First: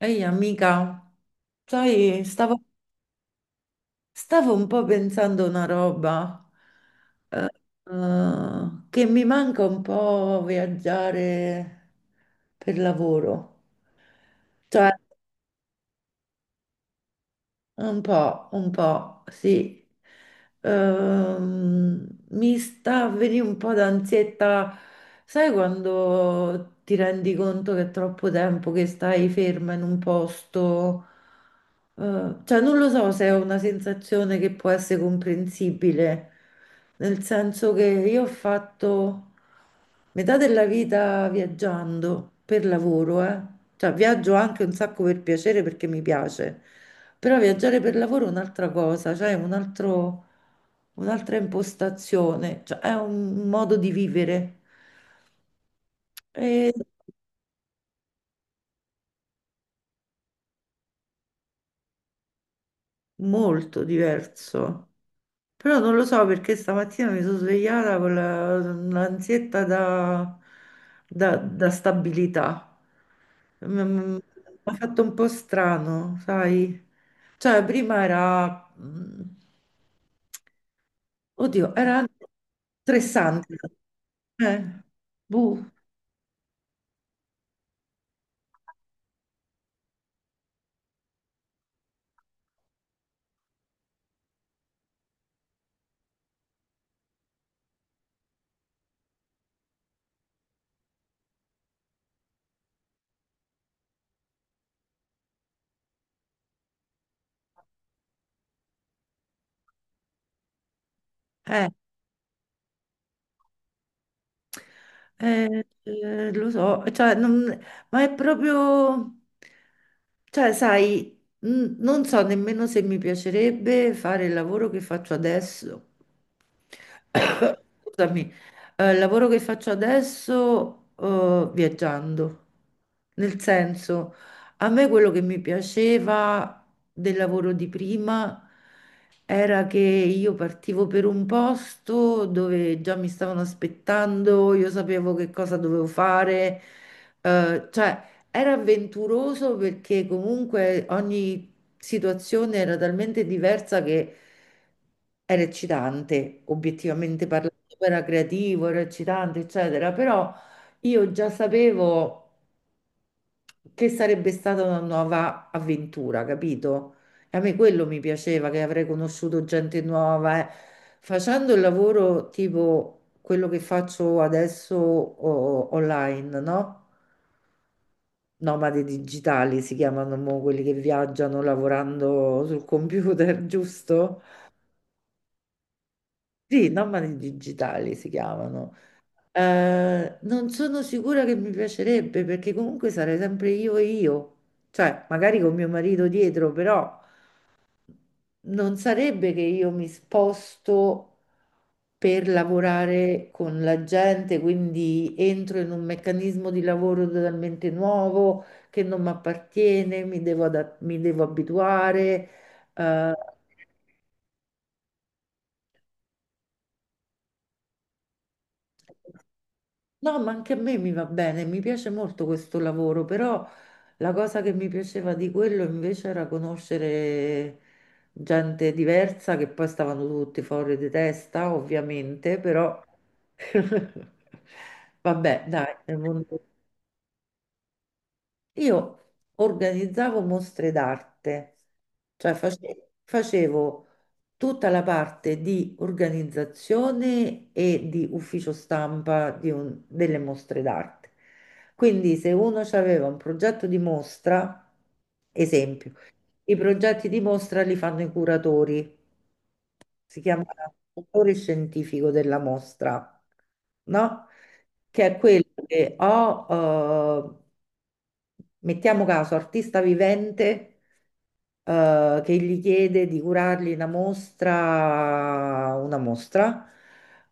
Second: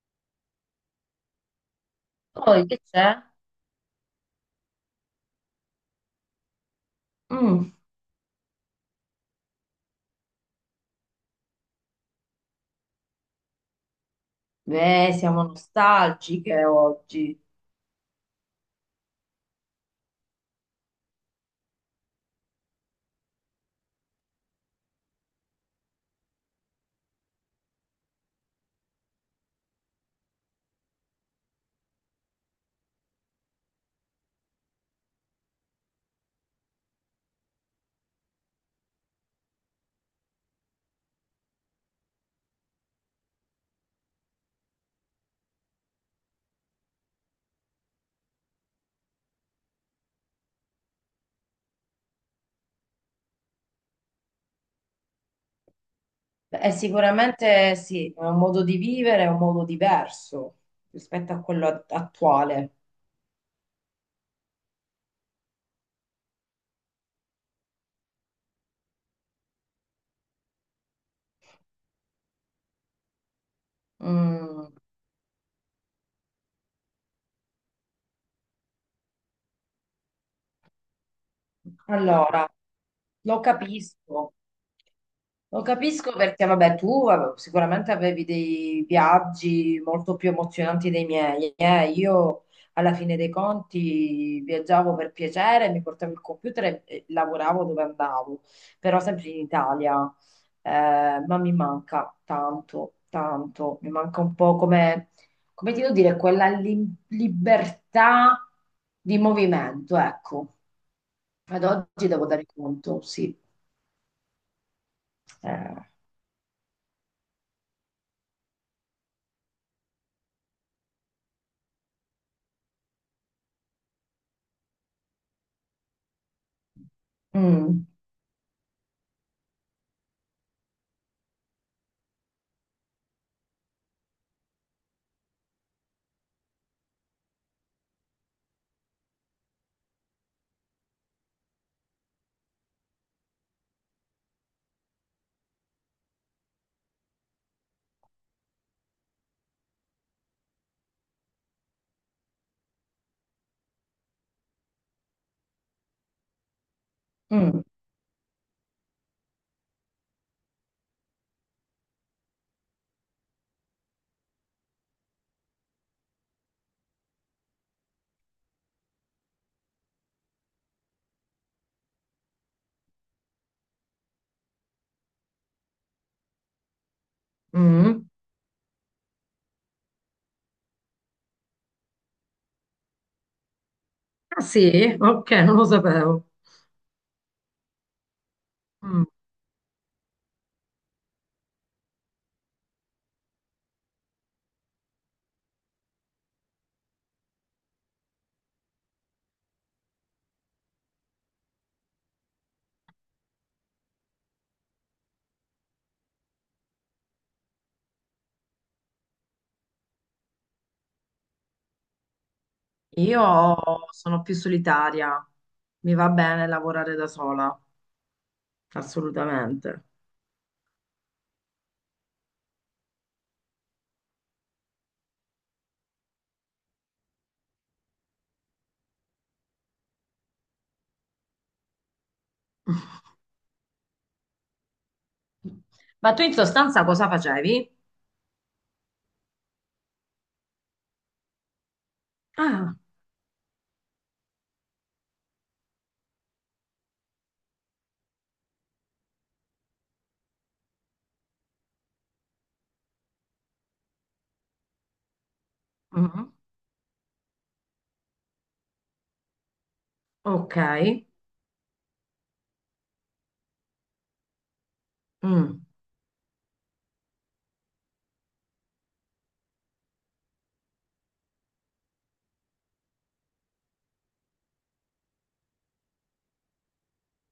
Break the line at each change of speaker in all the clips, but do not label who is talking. Ehi amica, sai,
Poi che c'è?
stavo un po' pensando una roba eh,
Mm,
che mi manca un po' viaggiare per lavoro. Cioè,
beh, siamo nostalgiche oggi.
un po', un po', sì. Mi sta a venire un po' d'ansietta, sai quando ti rendi conto che è troppo tempo che stai ferma in un posto? Cioè, non lo so se è una sensazione che può essere comprensibile, nel senso che io ho fatto metà della vita viaggiando per lavoro, eh. Cioè, viaggio anche un sacco per piacere perché mi piace. Però viaggiare per lavoro è un'altra cosa, cioè è un'altra impostazione, cioè è un modo di vivere, è
Beh, sicuramente sì, è un modo di vivere, è un modo diverso rispetto a quello attuale.
molto diverso. Però non lo so perché stamattina mi sono svegliata con l'ansietta da stabilità. Mi
Mm,
ha fatto un po' strano, sai? Cioè prima era, oddio, era
allora, lo
stressante.
capisco.
Eh,
Lo
buh,
capisco perché, vabbè, tu sicuramente avevi dei viaggi molto più emozionanti dei miei, eh. Io, alla fine dei conti, viaggiavo per piacere, mi portavo il computer e lavoravo dove andavo, però sempre in Italia. Ma mi manca tanto, tanto. Mi manca un po' come, come ti devo dire, quella libertà di movimento, ecco. Ad
eh,
oggi devo dare conto, sì. Eh,
Lo so, cioè, ma è proprio, cioè, sai, non so nemmeno se mi piacerebbe fare il lavoro che faccio adesso.
mm.
Scusami, il lavoro che faccio adesso, viaggiando. Nel senso, a me quello che mi piaceva del lavoro di prima era che io partivo per un posto dove già mi stavano aspettando, io sapevo che cosa dovevo fare, cioè era avventuroso perché comunque ogni situazione era talmente diversa che era eccitante, obiettivamente parlando,
Mm,
era creativo, era eccitante, eccetera, però io già sapevo che sarebbe stata una nuova avventura, capito? E a me quello mi piaceva, che avrei conosciuto gente nuova. Eh. Facendo il lavoro tipo quello che faccio adesso online, no?
mm.
Nomadi digitali si chiamano mo quelli che viaggiano lavorando sul computer, giusto?
Ah sì? Ok, non lo sapevo.
Sì, nomadi digitali si chiamano.
Mm.
Non sono sicura che mi piacerebbe perché comunque sarei sempre io e io, cioè magari con mio marito dietro, però, non sarebbe che io mi sposto per lavorare con la gente, quindi entro in un meccanismo di lavoro totalmente nuovo che non mi appartiene, mi devo abituare. eh, Mm.
Io sono più solitaria, mi va bene lavorare da sola, assolutamente.
No, ma anche a me mi va bene, mi piace molto questo lavoro, però la cosa che mi piaceva di quello invece era conoscere gente diversa che poi stavano tutti fuori di testa, ovviamente, però vabbè, dai, nel
Ma tu
mondo
in sostanza cosa facevi?
io organizzavo mostre d'arte, cioè
Ah,
facevo tutta la parte di organizzazione e di ufficio stampa delle mostre d'arte. Quindi se uno aveva un progetto di mostra, esempio.
mm.
I progetti di mostra li fanno i curatori, si chiama
Ok,
autore scientifico della mostra, no? Che è quello
mm.
che ho, eh, mettiamo caso, artista vivente, che gli chiede di curargli una mostra, una mostra.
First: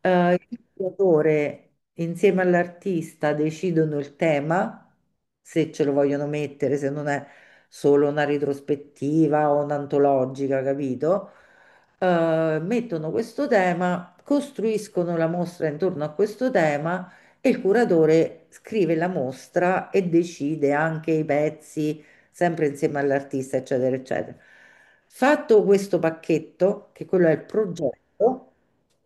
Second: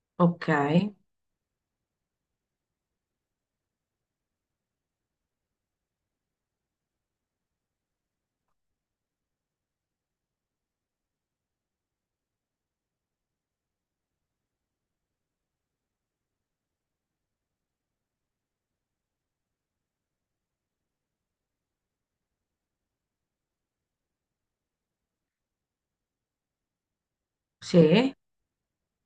Eh,
Ok,
il curatore insieme all'artista decidono il tema, se ce lo vogliono mettere, se non è solo una retrospettiva o un'antologica, capito? Mettono questo tema, costruiscono la mostra intorno a questo tema e il curatore scrive la mostra e decide anche i pezzi, sempre insieme all'artista, eccetera, eccetera. Fatto questo pacchetto, che quello è il
sì.
progetto,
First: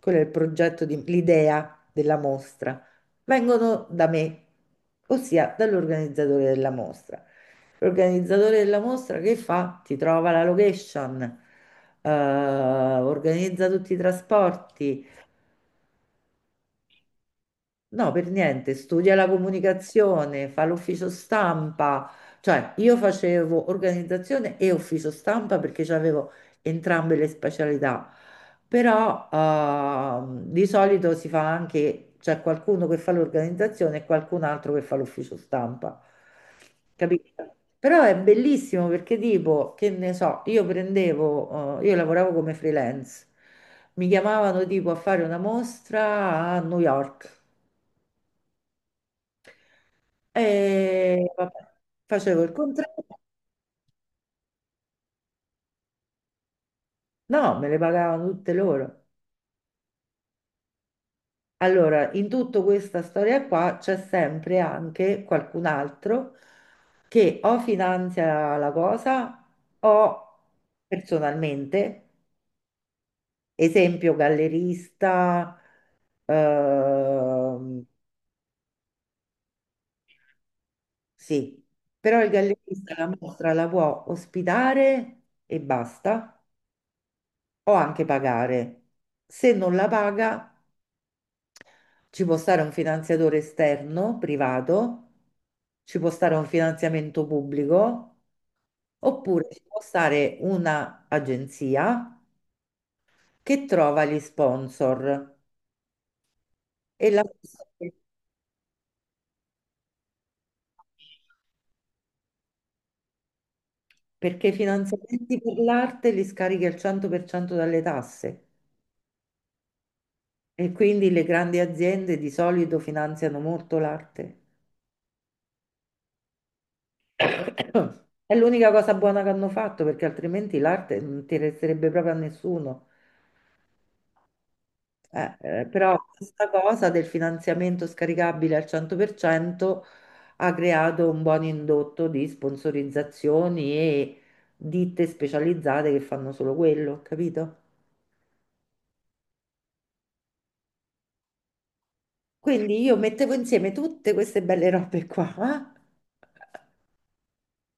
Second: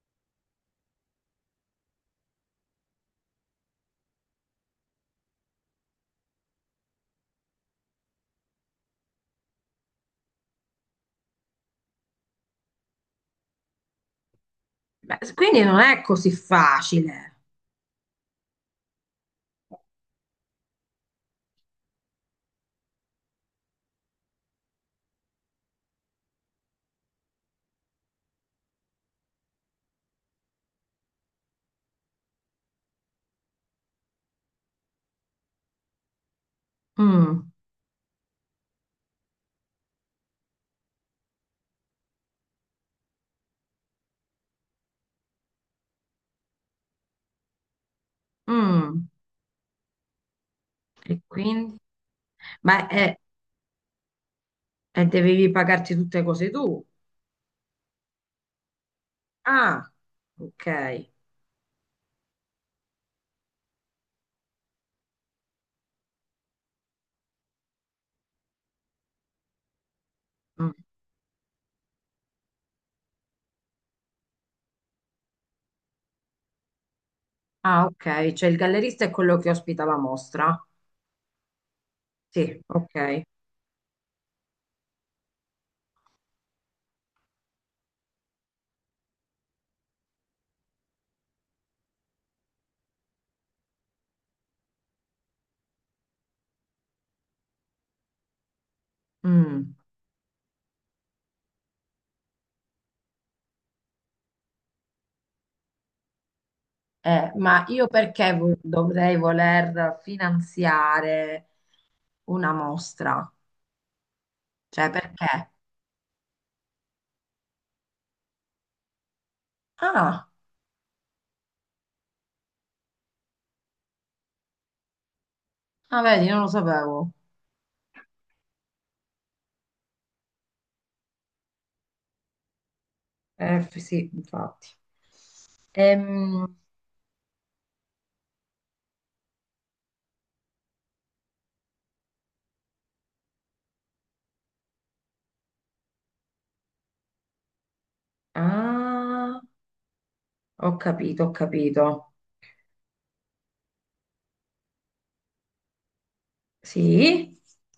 quello è il progetto l'idea della mostra, vengono da me, ossia dall'organizzatore della mostra. L'organizzatore della mostra che fa? Ti trova la location, organizza tutti i trasporti.
Beh, quindi non è così facile.
No, per niente, studia la comunicazione, fa l'ufficio stampa, cioè io facevo organizzazione e ufficio stampa perché avevo entrambe le specialità, però di solito si fa anche, c'è qualcuno che fa l'organizzazione e qualcun altro che fa l'ufficio stampa,
Mm,
capito? Però è bellissimo perché tipo, che ne so, io prendevo, io lavoravo come freelance, mi chiamavano tipo a fare una mostra a New York.
mm. E
E vabbè,
quindi?
facevo il
Ma
contratto.
e e dovevi pagarti tutte cose tu?
No, me le pagavano tutte loro.
Ah, ok.
Allora, in tutta questa storia qua c'è sempre anche qualcun altro che o finanzia la cosa o
Mm.
personalmente, esempio gallerista,
Ah,
ehm,
ok, cioè il gallerista è quello che ospita la mostra.
sì, però il
Sì,
gallerista la
ok.
mostra la può ospitare e basta, o anche pagare. Se non la paga ci può stare un finanziatore esterno, privato, ci può stare un finanziamento pubblico, oppure ci
Mm.
può stare un'agenzia che trova gli sponsor. E la.
Ma io perché dovrei voler finanziare una mostra?
Perché i
Cioè,
finanziamenti
perché?
per l'arte li scarichi al 100% dalle tasse
Ah,
e quindi le grandi aziende di solito finanziano molto l'arte.
ah, vedi, non lo sapevo.
È l'unica cosa buona che hanno fatto perché altrimenti l'arte non interesserebbe proprio a nessuno.
Sì, infatti.
Però questa
Ehm,
cosa del finanziamento scaricabile al 100% ha creato un buon indotto di sponsorizzazioni e ditte specializzate che fanno solo quello, capito?
ah, ho capito, ho capito.
Quindi io mettevo insieme tutte queste belle robe qua
Sì?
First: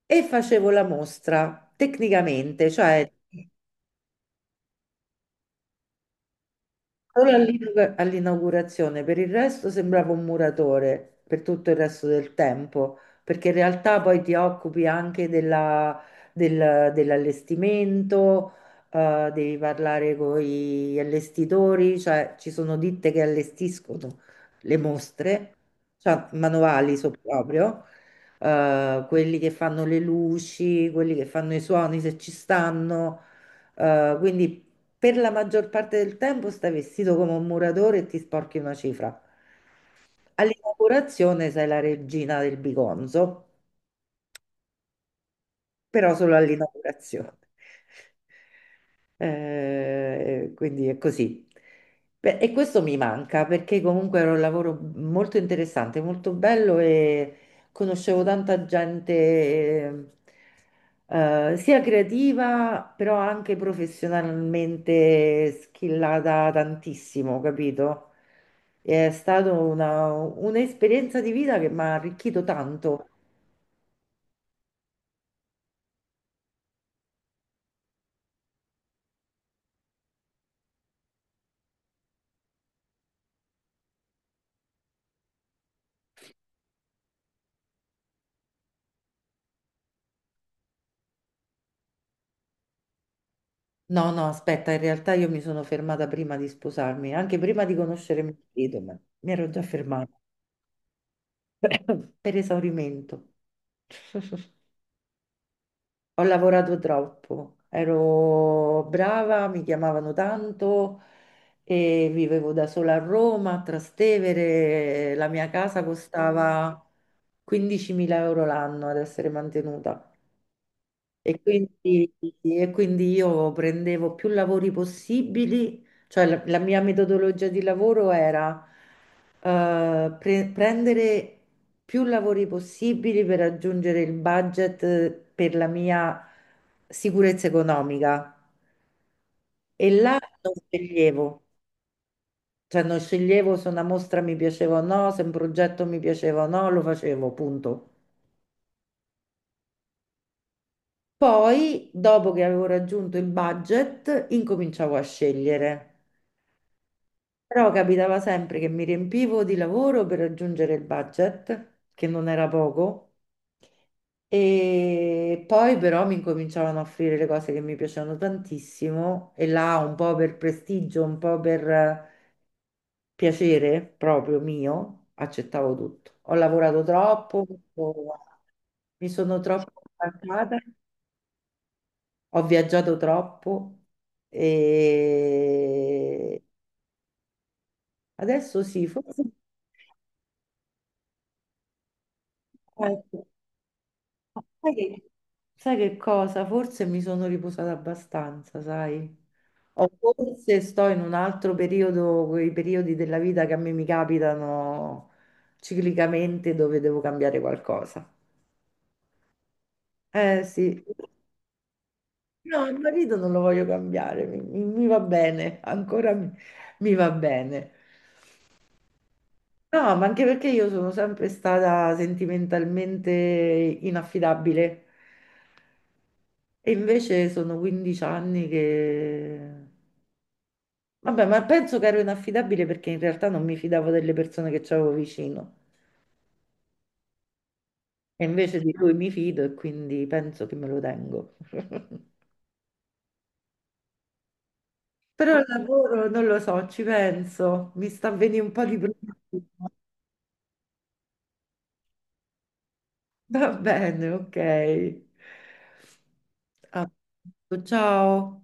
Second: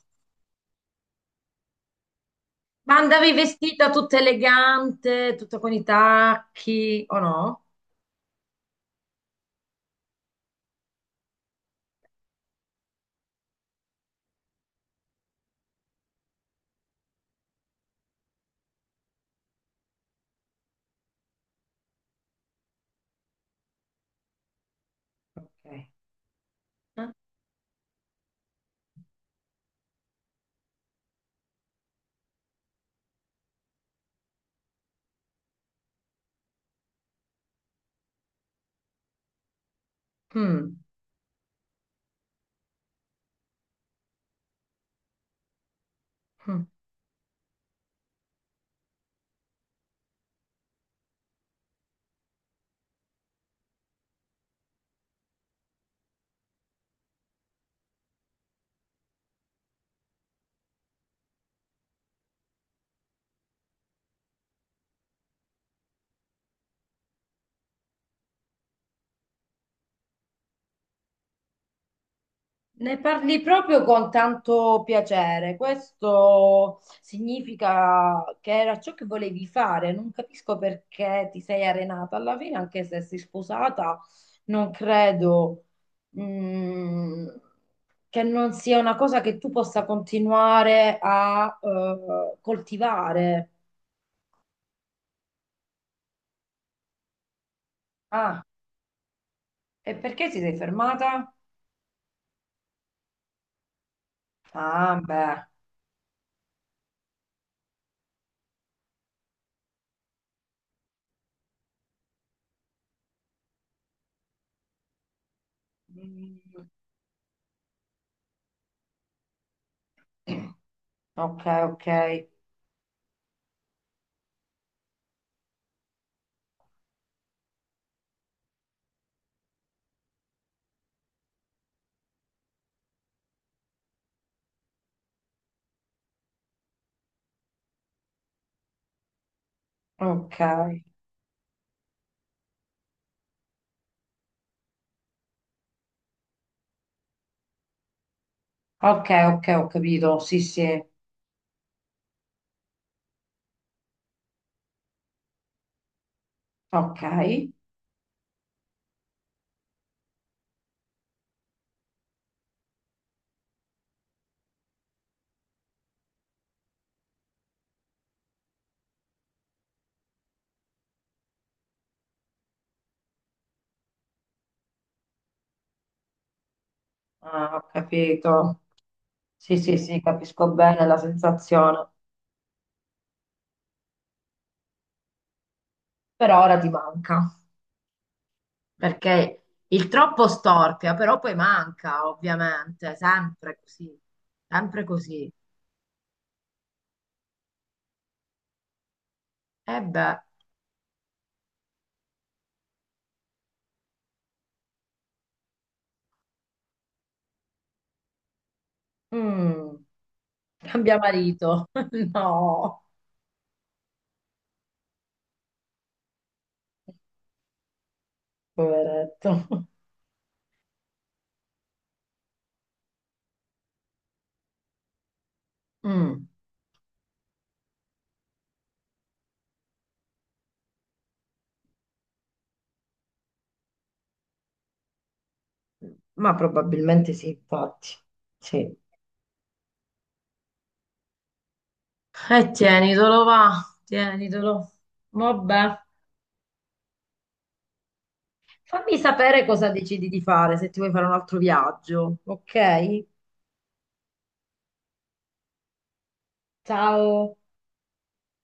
e facevo la mostra tecnicamente,
Ma
cioè
andavi vestita tutta elegante, tutta con i tacchi, o
solo
no?
all'inaugurazione, per il resto sembrava un muratore per tutto il resto del tempo, perché in realtà poi ti occupi anche dell'allestimento, devi parlare con gli allestitori, cioè ci sono ditte che allestiscono le mostre,
Ok.
cioè manuali
Eh?
so proprio, quelli che fanno le luci, quelli che fanno i suoni se ci stanno. Quindi per la maggior parte del tempo stai vestito come un muratore e ti sporchi una cifra. All'inaugurazione sei la regina del bigonzo, però solo
Mm.
all'inaugurazione. Quindi è così. Beh, e questo mi manca perché comunque era un lavoro molto interessante, molto bello e conoscevo tanta gente, sia creativa, però anche professionalmente skillata tantissimo, capito? È stata un'esperienza di vita che mi ha arricchito
Ne
tanto.
parli proprio con tanto piacere. Questo significa che era ciò che volevi fare. Non capisco perché ti sei arenata alla fine, anche se sei sposata, non credo, mm, che non sia una cosa che tu possa continuare a, coltivare.
No, no, aspetta, in realtà io mi sono fermata prima di sposarmi, anche prima di conoscere mio
Ah,
marito, ma mi ero già
e
fermata
perché ti sei fermata?
per esaurimento.
Ah, beh.
Ho lavorato troppo, ero brava, mi chiamavano tanto e vivevo da sola a Roma, a Trastevere, la mia casa
Mm,
costava 15.000 euro l'anno ad essere mantenuta. E
ok, ok,
quindi, e quindi io prendevo più lavori possibili, cioè la mia metodologia di lavoro era prendere più lavori possibili per raggiungere il budget per la mia sicurezza economica. E là
ok.
non sceglievo, cioè non sceglievo se una mostra mi piaceva o no, se un progetto mi piaceva o no, lo facevo, punto.
Ok, ok, ho capito. Sì, sì,
Poi, dopo che avevo raggiunto il budget, incominciavo a scegliere.
ok.
Però capitava sempre che mi riempivo di lavoro per raggiungere il budget, che non era poco, e poi però mi incominciavano a offrire le cose che mi piacevano tantissimo, e là un po' per prestigio, un po' per piacere proprio mio, accettavo tutto. Ho lavorato troppo,
Ah, ho
ho-
capito.
mi sono
Sì, sì,
troppo
sì, capisco
stancata,
bene la sensazione.
ho viaggiato troppo
Però
e
ora ti manca,
adesso sì,
perché il troppo storpia, però poi manca, ovviamente,
forse.
sempre così,
Ma Sai
sempre
che,
così.
sai che cosa? Forse mi sono riposata abbastanza, sai?
E
O
beh,
forse sto in un altro periodo, quei periodi della vita che a me mi capitano ciclicamente dove devo cambiare qualcosa.
mm,
Eh sì,
cambia marito.
no, il
No,
marito non lo voglio cambiare, mi va bene, ancora mi va bene.
poveretto.
No, ma anche perché io sono sempre stata sentimentalmente inaffidabile
Mm,
e invece sono 15 anni che. Vabbè, ma penso che ero inaffidabile perché in realtà non mi fidavo delle persone che c'avevo vicino.
ma probabilmente sì, infatti.
E invece di
Sì.
lui mi fido e quindi penso che me lo tengo.
E tienitelo, va, tienitelo.
Però il
Vabbè.
lavoro non lo so, ci penso. Mi sta avvenendo un po' di
Fammi
problema.
sapere cosa decidi di fare, se ti vuoi fare un altro viaggio, ok?
Va bene, ok. A-
Ciao.
Ciao.